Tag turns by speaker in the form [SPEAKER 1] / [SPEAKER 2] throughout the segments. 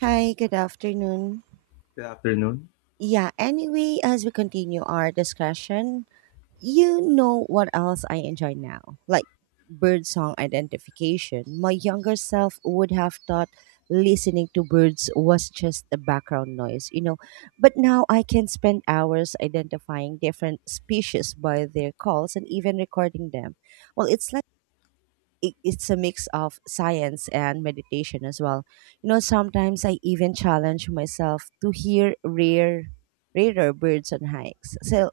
[SPEAKER 1] Hi, good afternoon.
[SPEAKER 2] Good afternoon.
[SPEAKER 1] Yeah, anyway, as we continue our discussion, you know what else I enjoy now? Like bird song identification. My younger self would have thought listening to birds was just a background noise, you know. But now I can spend hours identifying different species by their calls and even recording them. Well, it's like it's a mix of science and meditation as well. You know, sometimes I even challenge myself to hear rarer birds on hikes. So,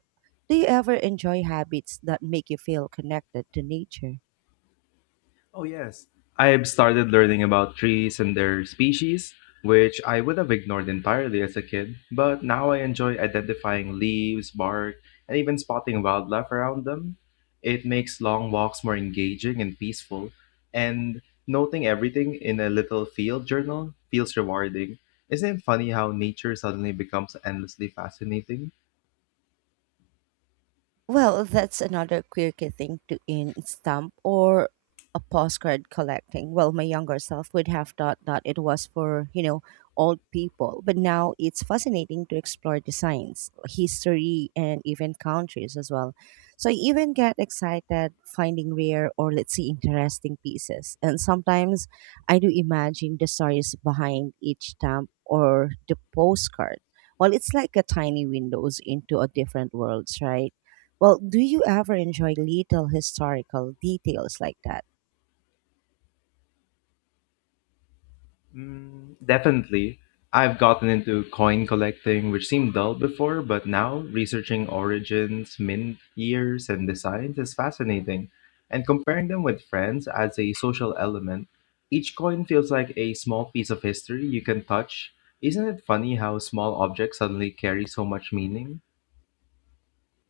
[SPEAKER 1] do you ever enjoy habits that make you feel connected to nature?
[SPEAKER 2] Oh, yes. I've started learning about trees and their species, which I would have ignored entirely as a kid, but now I enjoy identifying leaves, bark, and even spotting wildlife around them. It makes long walks more engaging and peaceful, and noting everything in a little field journal feels rewarding. Isn't it funny how nature suddenly becomes endlessly fascinating?
[SPEAKER 1] Well, that's another quirky thing to in stamp or a postcard collecting. Well, my younger self would have thought that it was for, you know, old people, but now it's fascinating to explore designs, history, and even countries as well. So I even get excited finding rare or let's say interesting pieces. And sometimes I do imagine the stories behind each stamp or the postcard. Well, it's like a tiny windows into a different worlds, right? Well, do you ever enjoy little historical details like that?
[SPEAKER 2] Mm, definitely. I've gotten into coin collecting, which seemed dull before, but now researching origins, mint years, and designs is fascinating. And comparing them with friends adds a social element. Each coin feels like a small piece of history you can touch. Isn't it funny how small objects suddenly carry so much meaning?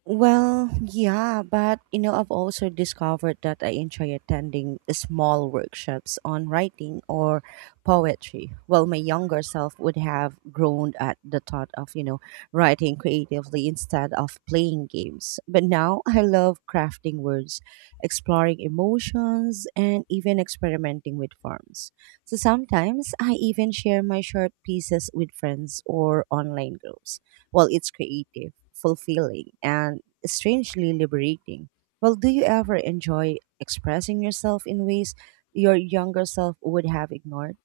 [SPEAKER 1] Well, yeah, but you know, I've also discovered that I enjoy attending small workshops on writing or poetry. Well, my younger self would have groaned at the thought of, you know, writing creatively instead of playing games. But now I love crafting words, exploring emotions, and even experimenting with forms. So sometimes I even share my short pieces with friends or online groups. Well, it's creative, fulfilling, and strangely liberating. Well, do you ever enjoy expressing yourself in ways your younger self would have ignored?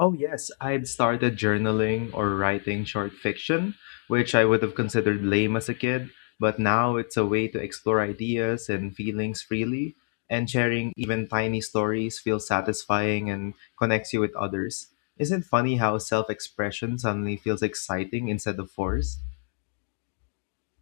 [SPEAKER 2] Oh, yes, I'd started journaling or writing short fiction, which I would have considered lame as a kid, but now it's a way to explore ideas and feelings freely, and sharing even tiny stories feels satisfying and connects you with others. Isn't it funny how self expression suddenly feels exciting instead of forced?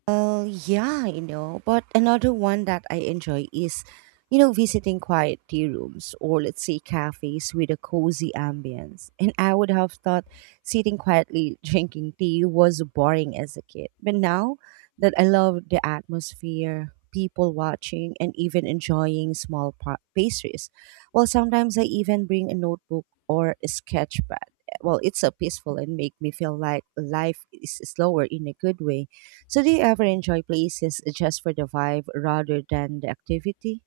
[SPEAKER 1] Well, yeah, you know, but another one that I enjoy is, you know, visiting quiet tea rooms or let's say cafes with a cozy ambience. And I would have thought sitting quietly drinking tea was boring as a kid. But now that I love the atmosphere, people watching, and even enjoying small pastries, well, sometimes I even bring a notebook or a sketchpad. Well, it's a peaceful and make me feel like life is slower in a good way. So, do you ever enjoy places just for the vibe rather than the activity?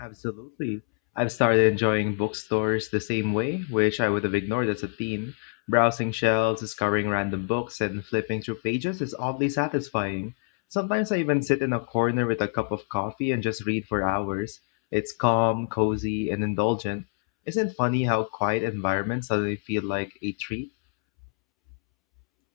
[SPEAKER 2] Absolutely. I've started enjoying bookstores the same way, which I would have ignored as a teen. Browsing shelves, discovering random books, and flipping through pages is oddly satisfying. Sometimes I even sit in a corner with a cup of coffee and just read for hours. It's calm, cozy, and indulgent. Isn't it funny how quiet environments suddenly feel like a treat?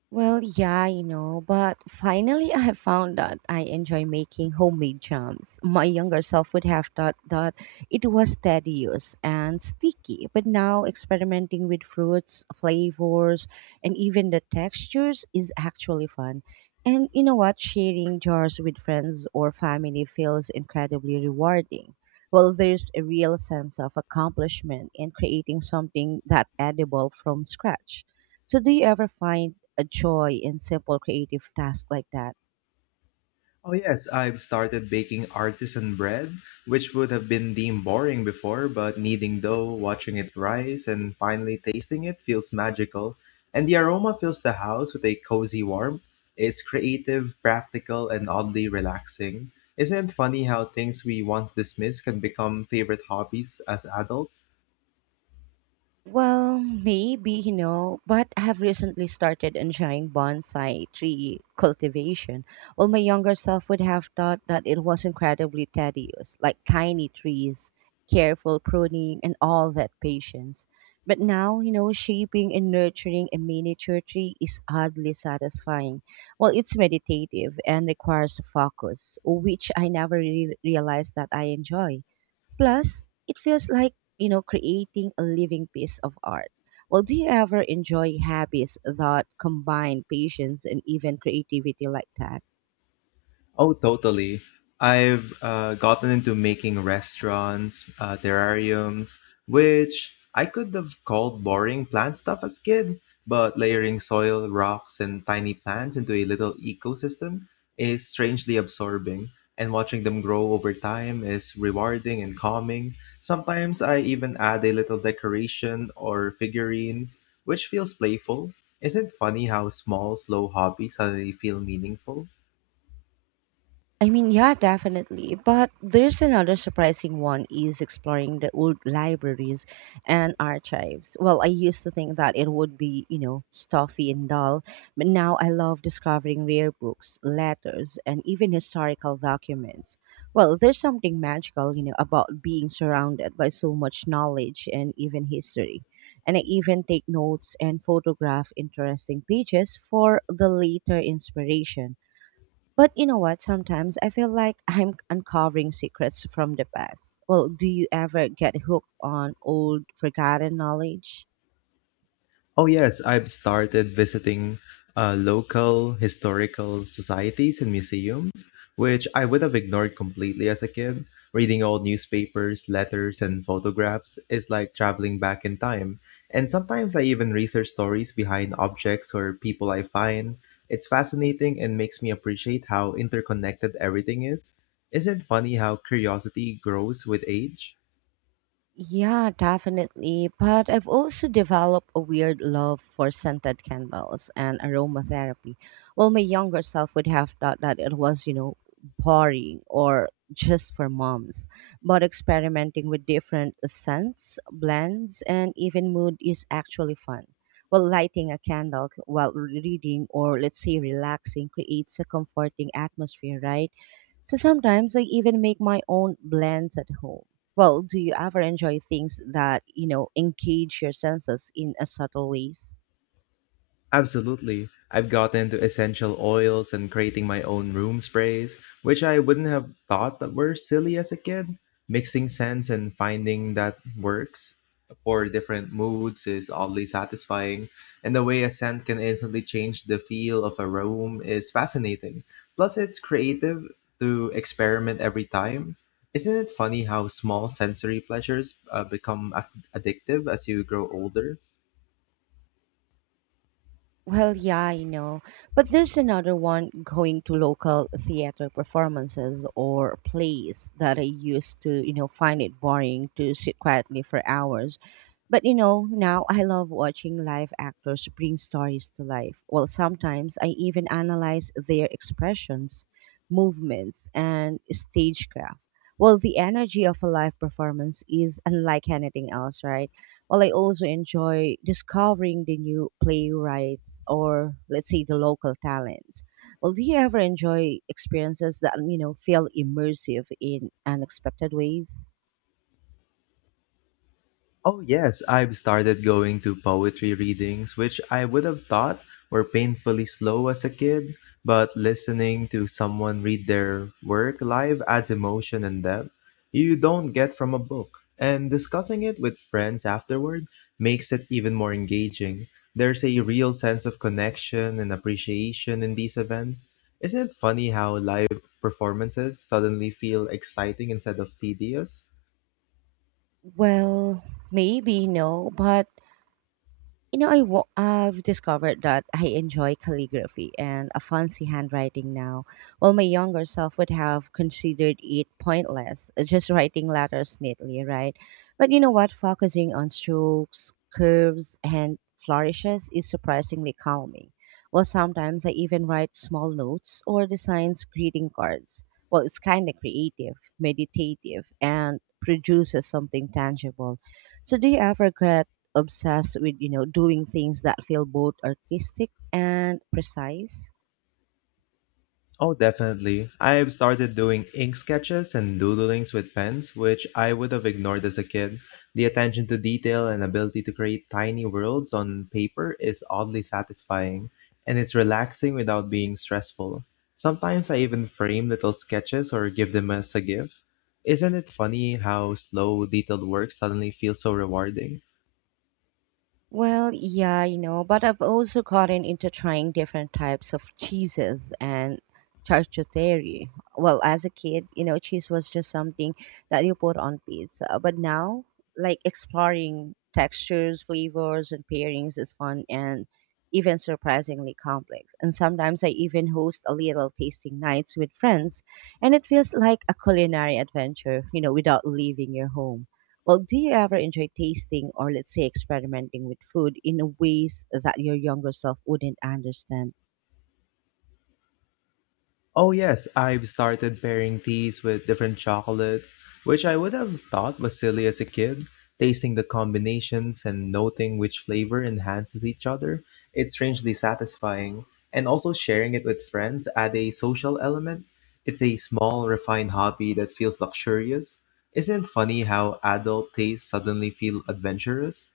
[SPEAKER 1] Well, yeah, you know, but finally I have found that I enjoy making homemade jams. My younger self would have thought that it was tedious and sticky, but now experimenting with fruits, flavors, and even the textures is actually fun. And you know what? Sharing jars with friends or family feels incredibly rewarding. Well, there's a real sense of accomplishment in creating something that edible from scratch. So, do you ever find a joy in simple creative tasks like that?
[SPEAKER 2] Oh, yes, I've started baking artisan bread, which would have been deemed boring before, but kneading dough, watching it rise, and finally tasting it feels magical. And the aroma fills the house with a cozy warmth. It's creative, practical, and oddly relaxing. Isn't it funny how things we once dismissed can become favorite hobbies as adults?
[SPEAKER 1] Well, maybe, you know, but I have recently started enjoying bonsai tree cultivation. Well, my younger self would have thought that it was incredibly tedious, like tiny trees, careful pruning, and all that patience. But now, you know, shaping and nurturing a miniature tree is oddly satisfying. Well, it's meditative and requires focus, which I never realized that I enjoy. Plus, it feels like, you know, creating a living piece of art. Well, do you ever enjoy hobbies that combine patience and even creativity like that?
[SPEAKER 2] Oh, totally. I've gotten into making restaurants, terrariums, which I could have called boring plant stuff as kid, but layering soil, rocks, and tiny plants into a little ecosystem is strangely absorbing, and watching them grow over time is rewarding and calming. Sometimes I even add a little decoration or figurines, which feels playful. Isn't it funny how small, slow hobbies suddenly feel meaningful?
[SPEAKER 1] I mean, yeah, definitely. But there's another surprising one is exploring the old libraries and archives. Well, I used to think that it would be, you know, stuffy and dull, but now I love discovering rare books, letters, and even historical documents. Well, there's something magical, you know, about being surrounded by so much knowledge and even history. And I even take notes and photograph interesting pages for the later inspiration. But you know what? Sometimes I feel like I'm uncovering secrets from the past. Well, do you ever get hooked on old, forgotten knowledge?
[SPEAKER 2] Oh, yes, I've started visiting local historical societies and museums, which I would have ignored completely as a kid. Reading old newspapers, letters, and photographs is like traveling back in time. And sometimes I even research stories behind objects or people I find. It's fascinating and makes me appreciate how interconnected everything is. Isn't it funny how curiosity grows with age?
[SPEAKER 1] Yeah, definitely. But I've also developed a weird love for scented candles and aromatherapy. Well, my younger self would have thought that it was, you know, boring or just for moms. But experimenting with different scents, blends, and even mood is actually fun. Well, lighting a candle while reading or let's say relaxing creates a comforting atmosphere, right? So sometimes I even make my own blends at home. Well, do you ever enjoy things that, you know, engage your senses in a subtle ways?
[SPEAKER 2] Absolutely. I've gotten into essential oils and creating my own room sprays, which I wouldn't have thought that were silly as a kid. Mixing scents and finding that works for different moods is oddly satisfying, and the way a scent can instantly change the feel of a room is fascinating. Plus, it's creative to experiment every time. Isn't it funny how small sensory pleasures become addictive as you grow older?
[SPEAKER 1] Well, yeah, I know. But there's another one going to local theater performances or plays that I used to, you know, find it boring to sit quietly for hours. But, you know, now I love watching live actors bring stories to life. Well, sometimes I even analyze their expressions, movements, and stagecraft. Well, the energy of a live performance is unlike anything else, right? Well, I also enjoy discovering the new playwrights or let's say the local talents. Well, do you ever enjoy experiences that, you know, feel immersive in unexpected ways?
[SPEAKER 2] Oh, yes, I've started going to poetry readings, which I would have thought were painfully slow as a kid, but listening to someone read their work live adds emotion and depth you don't get from a book. And discussing it with friends afterward makes it even more engaging. There's a real sense of connection and appreciation in these events. Isn't it funny how live performances suddenly feel exciting instead of tedious?
[SPEAKER 1] Well, maybe no, but you know, I've discovered that I enjoy calligraphy and a fancy handwriting now, while my younger self would have considered it pointless, just writing letters neatly, right? But you know what? Focusing on strokes, curves, and flourishes is surprisingly calming. Well, sometimes I even write small notes or designs greeting cards. Well, it's kind of creative, meditative, and produces something tangible. So, do you ever get obsessed with, you know, doing things that feel both artistic and precise?
[SPEAKER 2] Oh, definitely. I've started doing ink sketches and doodlings with pens, which I would have ignored as a kid. The attention to detail and ability to create tiny worlds on paper is oddly satisfying, and it's relaxing without being stressful. Sometimes I even frame little sketches or give them as a gift. Isn't it funny how slow, detailed work suddenly feels so rewarding?
[SPEAKER 1] Well, yeah, you know, but I've also gotten into trying different types of cheeses and charcuterie. Well, as a kid, you know, cheese was just something that you put on pizza. But now, like exploring textures, flavors, and pairings is fun and even surprisingly complex. And sometimes I even host a little tasting nights with friends, and it feels like a culinary adventure, you know, without leaving your home. Well, do you ever enjoy tasting or, let's say, experimenting with food in a ways that your younger self wouldn't understand?
[SPEAKER 2] Oh, yes, I've started pairing these with different chocolates, which I would have thought was silly as a kid. Tasting the combinations and noting which flavor enhances each other, it's strangely satisfying. And also sharing it with friends add a social element. It's a small, refined hobby that feels luxurious. Isn't it funny how adult tastes suddenly feel adventurous?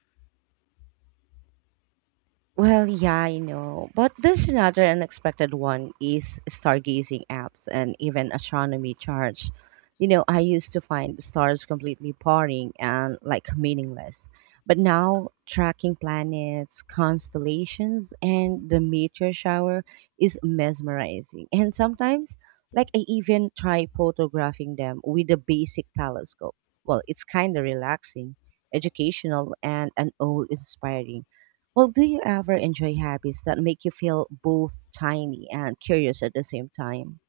[SPEAKER 1] Well, yeah, I know. But there's another unexpected one is stargazing apps and even astronomy charts. You know, I used to find the stars completely boring and like meaningless. But now tracking planets, constellations, and the meteor shower is mesmerizing. And sometimes, like, I even try photographing them with a basic telescope. Well, it's kind of relaxing, educational, and an awe inspiring. Well, do you ever enjoy hobbies that make you feel both tiny and curious at the same time?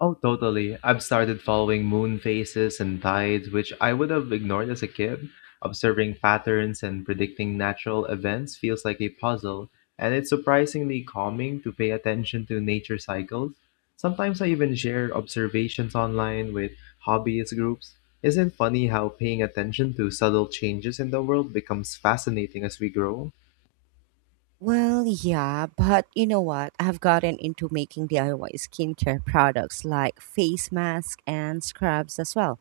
[SPEAKER 2] Oh, totally. I've started following moon phases and tides, which I would have ignored as a kid. Observing patterns and predicting natural events feels like a puzzle, and it's surprisingly calming to pay attention to nature cycles. Sometimes I even share observations online with hobbyist groups. Isn't it funny how paying attention to subtle changes in the world becomes fascinating as we grow?
[SPEAKER 1] Well, yeah, but you know what? I've gotten into making DIY skincare products like face masks and scrubs as well.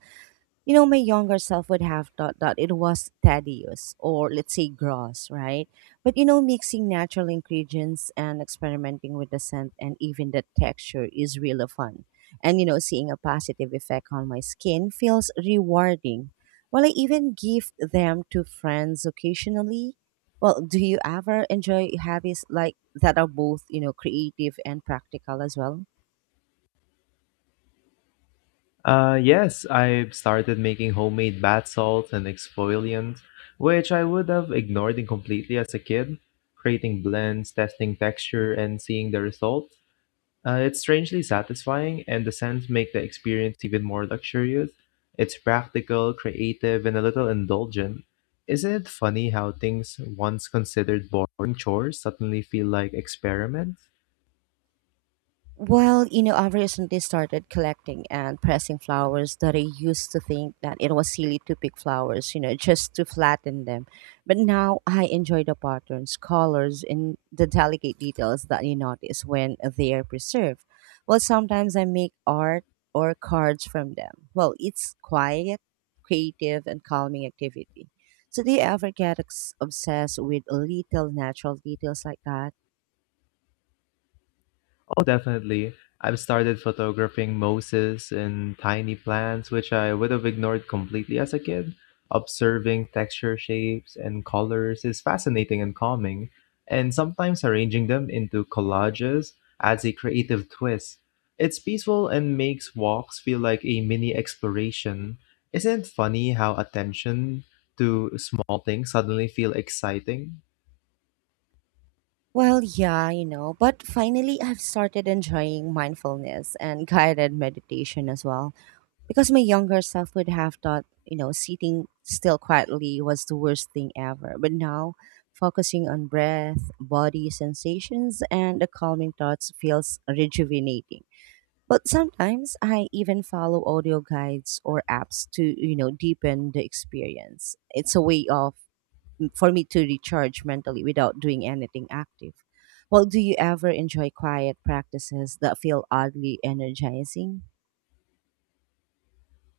[SPEAKER 1] You know, my younger self would have thought that it was tedious or let's say gross, right? But you know, mixing natural ingredients and experimenting with the scent and even the texture is really fun. And you know, seeing a positive effect on my skin feels rewarding. Well, I even give them to friends occasionally. Well, do you ever enjoy hobbies like that are both, you know, creative and practical as well?
[SPEAKER 2] Yes, I've started making homemade bath salts and exfoliants, which I would have ignored completely as a kid. Creating blends, testing texture, and seeing the results. It's strangely satisfying, and the scents make the experience even more luxurious. It's practical, creative, and a little indulgent. Isn't it funny how things once considered boring chores suddenly feel like experiments?
[SPEAKER 1] Well, you know, I recently started collecting and pressing flowers that I used to think that it was silly to pick flowers, you know, just to flatten them. But now I enjoy the patterns, colors, and the delicate details that you notice when they are preserved. Well, sometimes I make art or cards from them. Well, it's quiet, creative, and calming activity. So, do you ever get obsessed with little natural details like that?
[SPEAKER 2] Oh, definitely. I've started photographing mosses and tiny plants, which I would have ignored completely as a kid. Observing texture, shapes, and colors is fascinating and calming, and sometimes arranging them into collages adds a creative twist. It's peaceful and makes walks feel like a mini exploration. Isn't it funny how attention to small things suddenly feel exciting?
[SPEAKER 1] Well, yeah, you know, but finally I've started enjoying mindfulness and guided meditation as well. Because my younger self would have thought, you know, sitting still quietly was the worst thing ever. But now, focusing on breath, body sensations, and the calming thoughts feels rejuvenating. But sometimes I even follow audio guides or apps to, you know, deepen the experience. It's a way of for me to recharge mentally without doing anything active. Well, do you ever enjoy quiet practices that feel oddly energizing?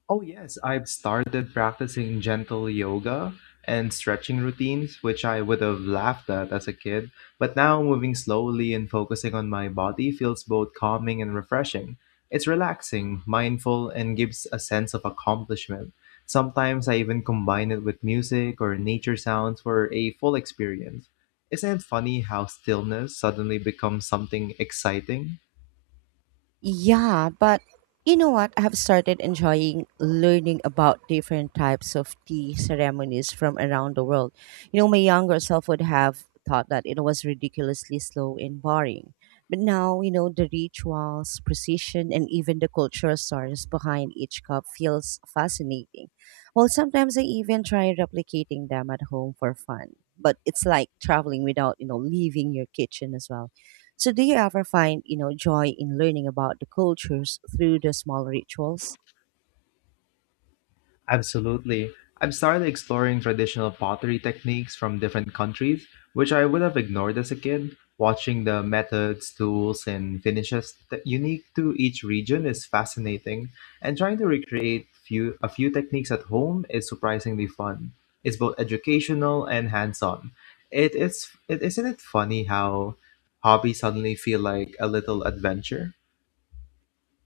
[SPEAKER 2] Oh, yes, I've started practicing gentle yoga and stretching routines, which I would have laughed at as a kid. But now moving slowly and focusing on my body feels both calming and refreshing. It's relaxing, mindful, and gives a sense of accomplishment. Sometimes I even combine it with music or nature sounds for a full experience. Isn't it funny how stillness suddenly becomes something exciting?
[SPEAKER 1] Yeah, but you know what? I have started enjoying learning about different types of tea ceremonies from around the world. You know, my younger self would have thought that it was ridiculously slow and boring. But now, you know, the rituals, precision, and even the cultural stories behind each cup feels fascinating. Well, sometimes I even try replicating them at home for fun. But it's like traveling without, you know, leaving your kitchen as well. So do you ever find, you know, joy in learning about the cultures through the small rituals?
[SPEAKER 2] Absolutely. I've started exploring traditional pottery techniques from different countries, which I would have ignored as a kid. Watching the methods, tools, and finishes that unique to each region is fascinating, and trying to recreate a few techniques at home is surprisingly fun. It's both educational and hands-on. Isn't it funny how hobbies suddenly feel like a little adventure?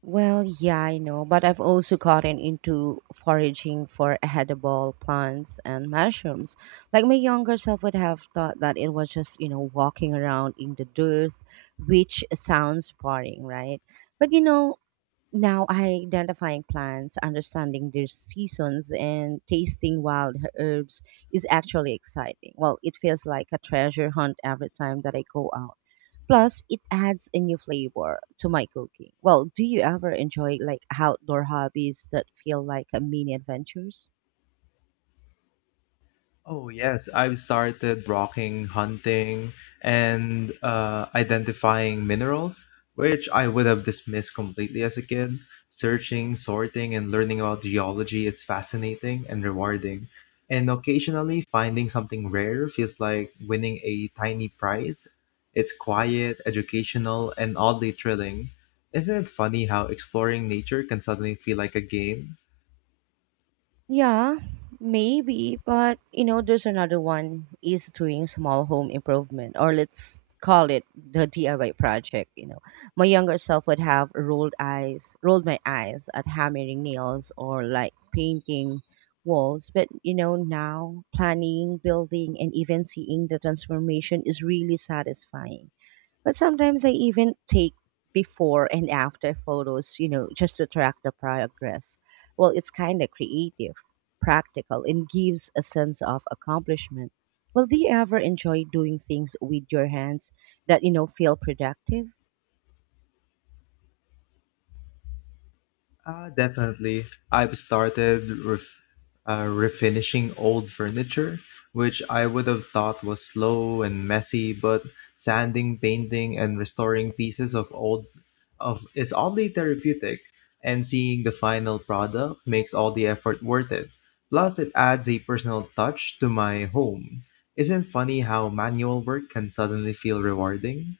[SPEAKER 1] Well, yeah, I know, but I've also gotten into foraging for edible plants and mushrooms. Like my younger self would have thought that it was just, you know, walking around in the dirt, which sounds boring, right? But you know, now, identifying plants, understanding their seasons, and tasting wild herbs is actually exciting. Well, it feels like a treasure hunt every time that I go out. Plus, it adds a new flavor to my cooking. Well, do you ever enjoy like outdoor hobbies that feel like a mini adventures?
[SPEAKER 2] Oh yes, I've started rocking, hunting, and identifying minerals, which I would have dismissed completely as a kid. Searching, sorting, and learning about geology is fascinating and rewarding. And occasionally finding something rare feels like winning a tiny prize. It's quiet, educational, and oddly thrilling. Isn't it funny how exploring nature can suddenly feel like a game?
[SPEAKER 1] Yeah, maybe, but you know, there's another one is doing small home improvement, or let's call it the DIY project. You know, my younger self would have rolled my eyes at hammering nails or like painting walls, but you know, now planning, building, and even seeing the transformation is really satisfying, but sometimes I even take before and after photos, you know, just to track the progress. Well, it's kind of creative, practical, and gives a sense of accomplishment. Well, do you ever enjoy doing things with your hands that, you know, feel productive?
[SPEAKER 2] Definitely. I've started refinishing old furniture, which I would have thought was slow and messy, but sanding, painting, and restoring pieces of old of is oddly therapeutic, and seeing the final product makes all the effort worth it. Plus, it adds a personal touch to my home. Isn't funny how manual work can suddenly feel rewarding?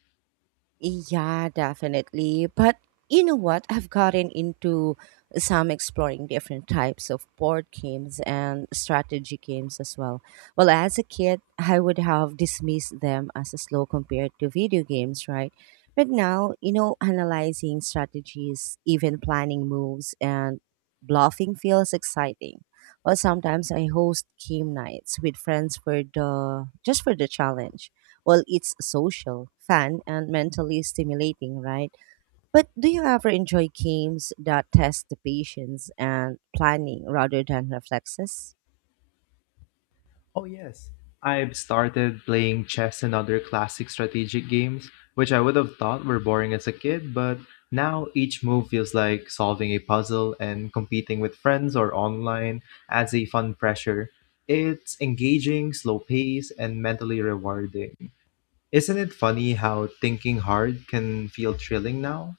[SPEAKER 1] Yeah, definitely. But you know what? I've gotten into some exploring different types of board games and strategy games as well. Well, as a kid, I would have dismissed them as slow compared to video games, right? But now, you know, analyzing strategies, even planning moves and bluffing feels exciting. Well, sometimes I host game nights with friends for the just for the challenge. Well, it's social, fun, and mentally stimulating, right? But do you ever enjoy games that test the patience and planning rather than reflexes?
[SPEAKER 2] Oh, yes. I've started playing chess and other classic strategic games, which I would have thought were boring as a kid, but now each move feels like solving a puzzle and competing with friends or online adds a fun pressure. It's engaging, slow pace, and mentally rewarding. Isn't it funny how thinking hard can feel thrilling now?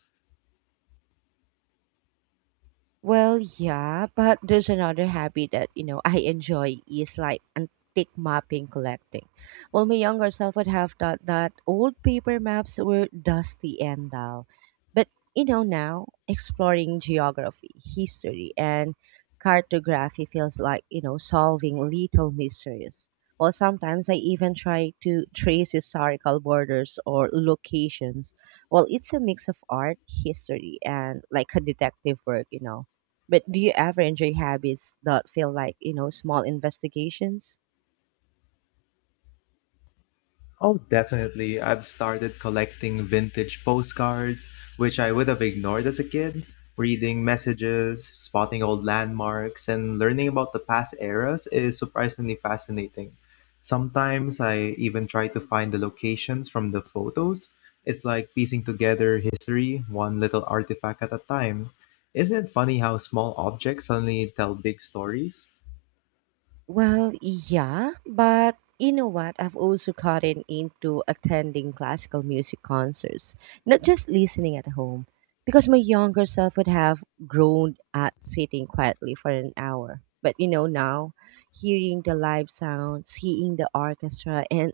[SPEAKER 1] Well, yeah, but there's another hobby that, you know, I enjoy is like antique mapping collecting. Well, my younger self would have thought that old paper maps were dusty and dull. But, you know, now exploring geography, history, and cartography feels like, you know, solving little mysteries. Well, sometimes I even try to trace historical borders or locations. Well, it's a mix of art, history, and like a detective work, you know, but do you ever enjoy habits that feel like, you know, small investigations?
[SPEAKER 2] Oh, definitely. I've started collecting vintage postcards, which I would have ignored as a kid, reading messages, spotting old landmarks, and learning about the past eras is surprisingly fascinating. Sometimes I even try to find the locations from the photos. It's like piecing together history, one little artifact at a time. Isn't it funny how small objects suddenly tell big stories?
[SPEAKER 1] Well, yeah, but you know what? I've also gotten into attending classical music concerts, not just listening at home, because my younger self would have groaned at sitting quietly for an hour. But you know, now hearing the live sound, seeing the orchestra, and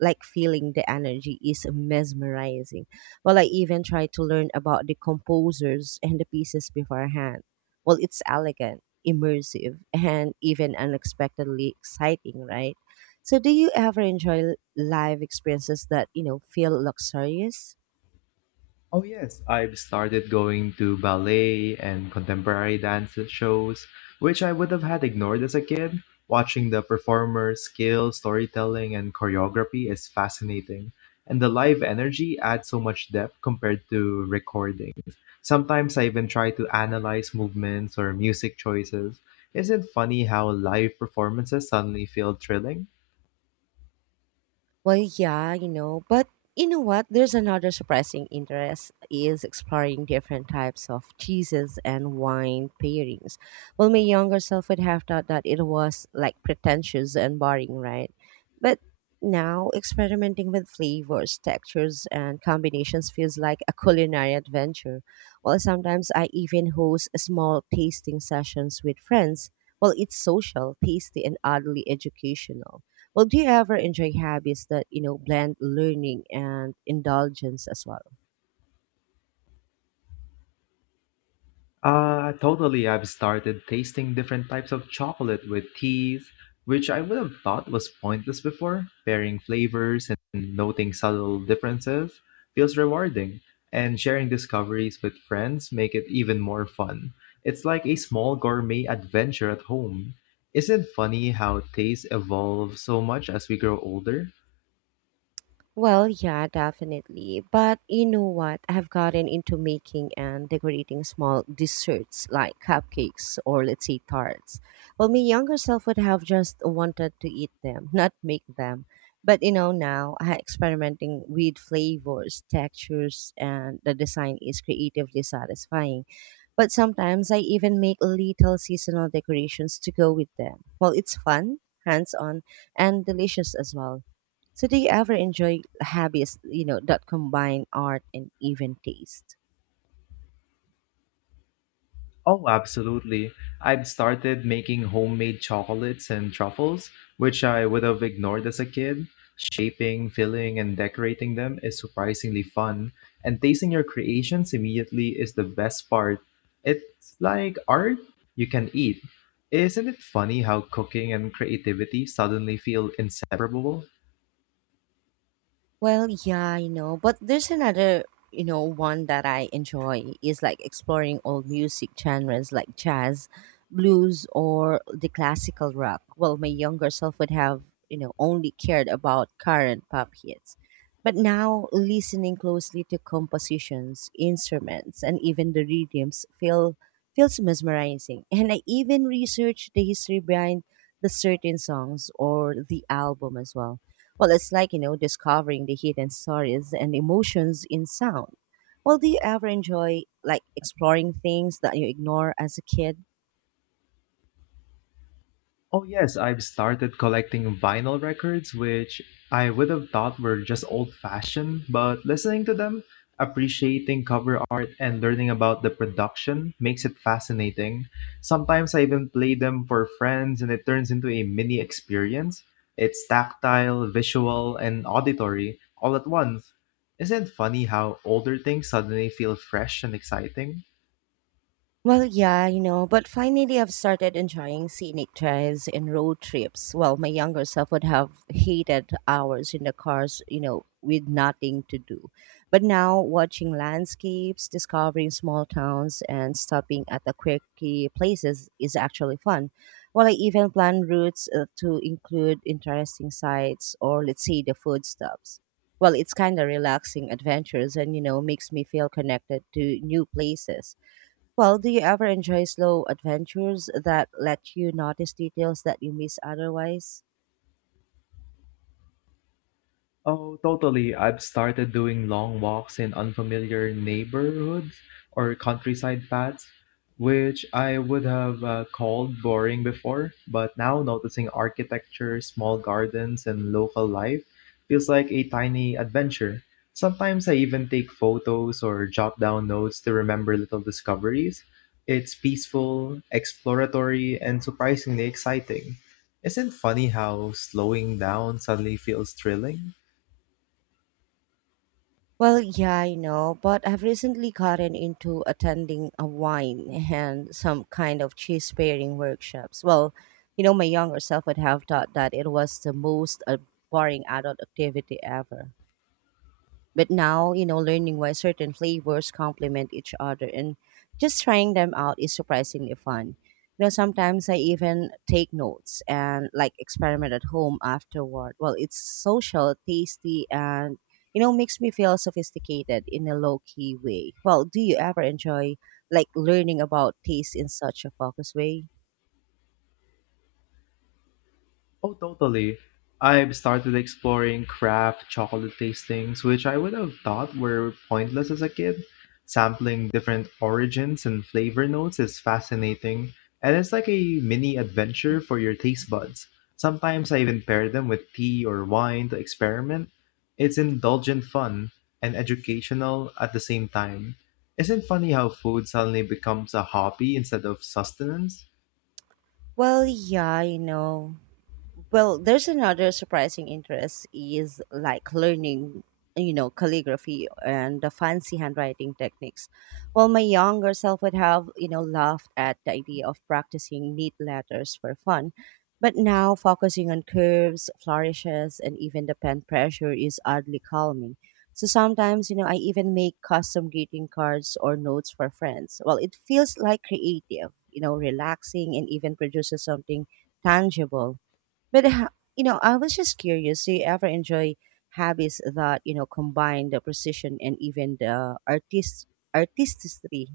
[SPEAKER 1] like feeling the energy is mesmerizing. Well, I even tried to learn about the composers and the pieces beforehand. Well, it's elegant, immersive, and even unexpectedly exciting, right? So do you ever enjoy live experiences that, you know, feel luxurious?
[SPEAKER 2] Oh yes, I've started going to ballet and contemporary dance shows, which I would have had ignored as a kid. Watching the performers' skill, storytelling, and choreography is fascinating, and the live energy adds so much depth compared to recordings. Sometimes I even try to analyze movements or music choices. Isn't it funny how live performances suddenly feel thrilling?
[SPEAKER 1] Well, yeah, you know, but you know what? There's another surprising interest is exploring different types of cheeses and wine pairings. Well, my younger self would have thought that it was like pretentious and boring, right? But now experimenting with flavors, textures, and combinations feels like a culinary adventure. Well, sometimes I even host small tasting sessions with friends. Well, it's social, tasty, and oddly educational. Well, do you ever enjoy hobbies that, you know, blend learning and indulgence as well?
[SPEAKER 2] Totally. I've started tasting different types of chocolate with teas, which I would have thought was pointless before. Pairing flavors and noting subtle differences feels rewarding, and sharing discoveries with friends make it even more fun. It's like a small gourmet adventure at home. Isn't it funny how taste evolves so much as we grow older?
[SPEAKER 1] Well, yeah, definitely. But you know what? I've gotten into making and decorating small desserts like cupcakes or let's say tarts. Well, my younger self would have just wanted to eat them, not make them. But you know, now I experimenting with flavors, textures, and the design is creatively satisfying. But sometimes I even make little seasonal decorations to go with them. Well, it's fun, hands-on, and delicious as well. So do you ever enjoy hobbies, you know, that combine art and even taste?
[SPEAKER 2] Oh, absolutely. I've started making homemade chocolates and truffles, which I would have ignored as a kid. Shaping, filling, and decorating them is surprisingly fun, and tasting your creations immediately is the best part. It's like art you can eat. Isn't it funny how cooking and creativity suddenly feel inseparable?
[SPEAKER 1] Well, yeah, you know, but there's another, you know, one that I enjoy is like exploring old music genres like jazz, blues, or the classical rock. Well, my younger self would have, you know, only cared about current pop hits. But now, listening closely to compositions, instruments, and even the rhythms feels mesmerizing. And I even researched the history behind the certain songs or the album as well. Well, it's like, you know, discovering the hidden stories and emotions in sound. Well, do you ever enjoy like exploring things that you ignore as a kid?
[SPEAKER 2] Oh, yes, I've started collecting vinyl records, which I would have thought were just old fashioned, but listening to them, appreciating cover art, and learning about the production makes it fascinating. Sometimes I even play them for friends, and it turns into a mini experience. It's tactile, visual, and auditory all at once. Isn't it funny how older things suddenly feel fresh and exciting?
[SPEAKER 1] Well, yeah, you know, but finally I've started enjoying scenic drives and road trips. Well, my younger self would have hated hours in the cars, you know, with nothing to do. But now watching landscapes, discovering small towns, and stopping at the quirky places is actually fun. Well, I even plan routes to include interesting sites or, let's say, the food stops. Well, it's kind of relaxing adventures and, you know, makes me feel connected to new places. Well, do you ever enjoy slow adventures that let you notice details that you miss otherwise?
[SPEAKER 2] Oh, totally. I've started doing long walks in unfamiliar neighborhoods or countryside paths, which I would have called boring before. But now noticing architecture, small gardens, and local life feels like a tiny adventure. Sometimes I even take photos or jot down notes to remember little discoveries. It's peaceful, exploratory, and surprisingly exciting. Isn't funny how slowing down suddenly feels thrilling?
[SPEAKER 1] Well, yeah, I know, but I've recently gotten into attending a wine and some kind of cheese pairing workshops. Well, you know, my younger self would have thought that it was the most boring adult activity ever. But now, you know, learning why certain flavors complement each other and just trying them out is surprisingly fun. You know, sometimes I even take notes and like experiment at home afterward. Well, it's social, tasty, and you know, makes me feel sophisticated in a low key way. Well, do you ever enjoy like learning about taste in such a focused way?
[SPEAKER 2] Oh, totally. I've started exploring craft chocolate tastings, which I would have thought were pointless as a kid. Sampling different origins and flavor notes is fascinating, and it's like a mini adventure for your taste buds. Sometimes I even pair them with tea or wine to experiment. It's indulgent fun and educational at the same time. Isn't it funny how food suddenly becomes a hobby instead of sustenance?
[SPEAKER 1] Well, yeah, you know. Well, there's another surprising interest is like learning, you know, calligraphy and the fancy handwriting techniques. While my younger self would have, you know, laughed at the idea of practicing neat letters for fun, but now focusing on curves, flourishes, and even the pen pressure is oddly calming. So sometimes, you know, I even make custom greeting cards or notes for friends. Well, it feels like creative, you know, relaxing and even produces something tangible, but you know, I was just curious. Do you ever enjoy hobbies that you know combine the precision and even the artistry?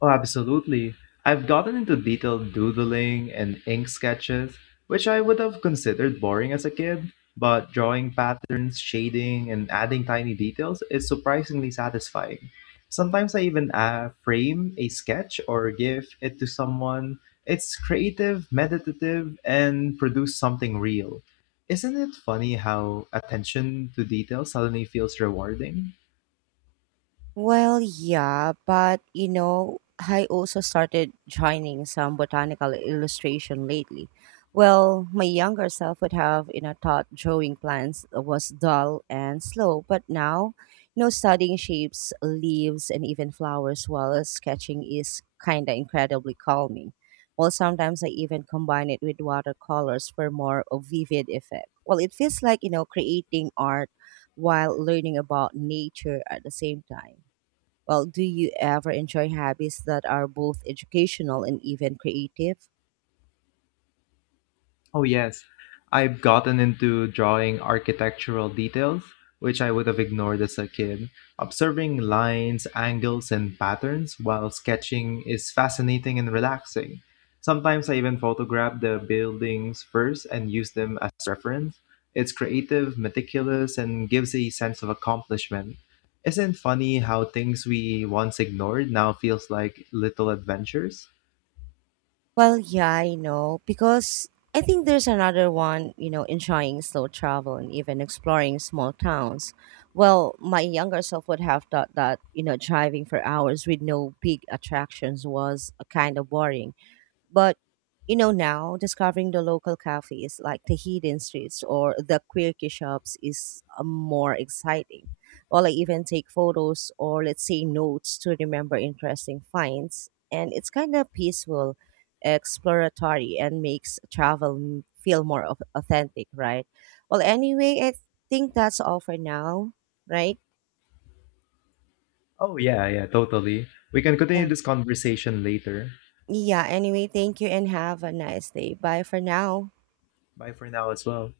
[SPEAKER 2] Oh, absolutely. I've gotten into detailed doodling and ink sketches, which I would have considered boring as a kid, but drawing patterns, shading, and adding tiny details is surprisingly satisfying. Sometimes I even frame a sketch or give it to someone. It's creative, meditative, and produce something real. Isn't it funny how attention to detail suddenly feels rewarding?
[SPEAKER 1] Well, yeah, but you know, I also started joining some botanical illustration lately. Well, my younger self would have, you know, thought drawing plants was dull and slow, but now, you know, studying shapes, leaves, and even flowers while sketching is kinda incredibly calming. Well, sometimes I even combine it with watercolors for more of vivid effect. Well, it feels like, you know, creating art while learning about nature at the same time. Well, do you ever enjoy hobbies that are both educational and even creative?
[SPEAKER 2] Oh, yes. I've gotten into drawing architectural details, which I would have ignored as a kid. Observing lines, angles, and patterns while sketching is fascinating and relaxing. Sometimes I even photograph the buildings first and use them as reference. It's creative, meticulous, and gives a sense of accomplishment. Isn't it funny how things we once ignored now feels like little adventures?
[SPEAKER 1] Well, yeah, I know because I think there's another one, you know, enjoying slow travel and even exploring small towns. Well, my younger self would have thought that, you know, driving for hours with no big attractions was a kind of boring. But you know now discovering the local cafes like the hidden streets or the quirky shops is more exciting. Well, I even take photos or let's say notes to remember interesting finds, and it's kind of peaceful, exploratory, and makes travel feel more authentic, right? Well, anyway, I think that's all for now, right?
[SPEAKER 2] Oh, yeah, yeah, totally. We can continue
[SPEAKER 1] Yeah.
[SPEAKER 2] this conversation later.
[SPEAKER 1] Yeah. Anyway, thank you and have a nice day. Bye for now.
[SPEAKER 2] Bye for now as well.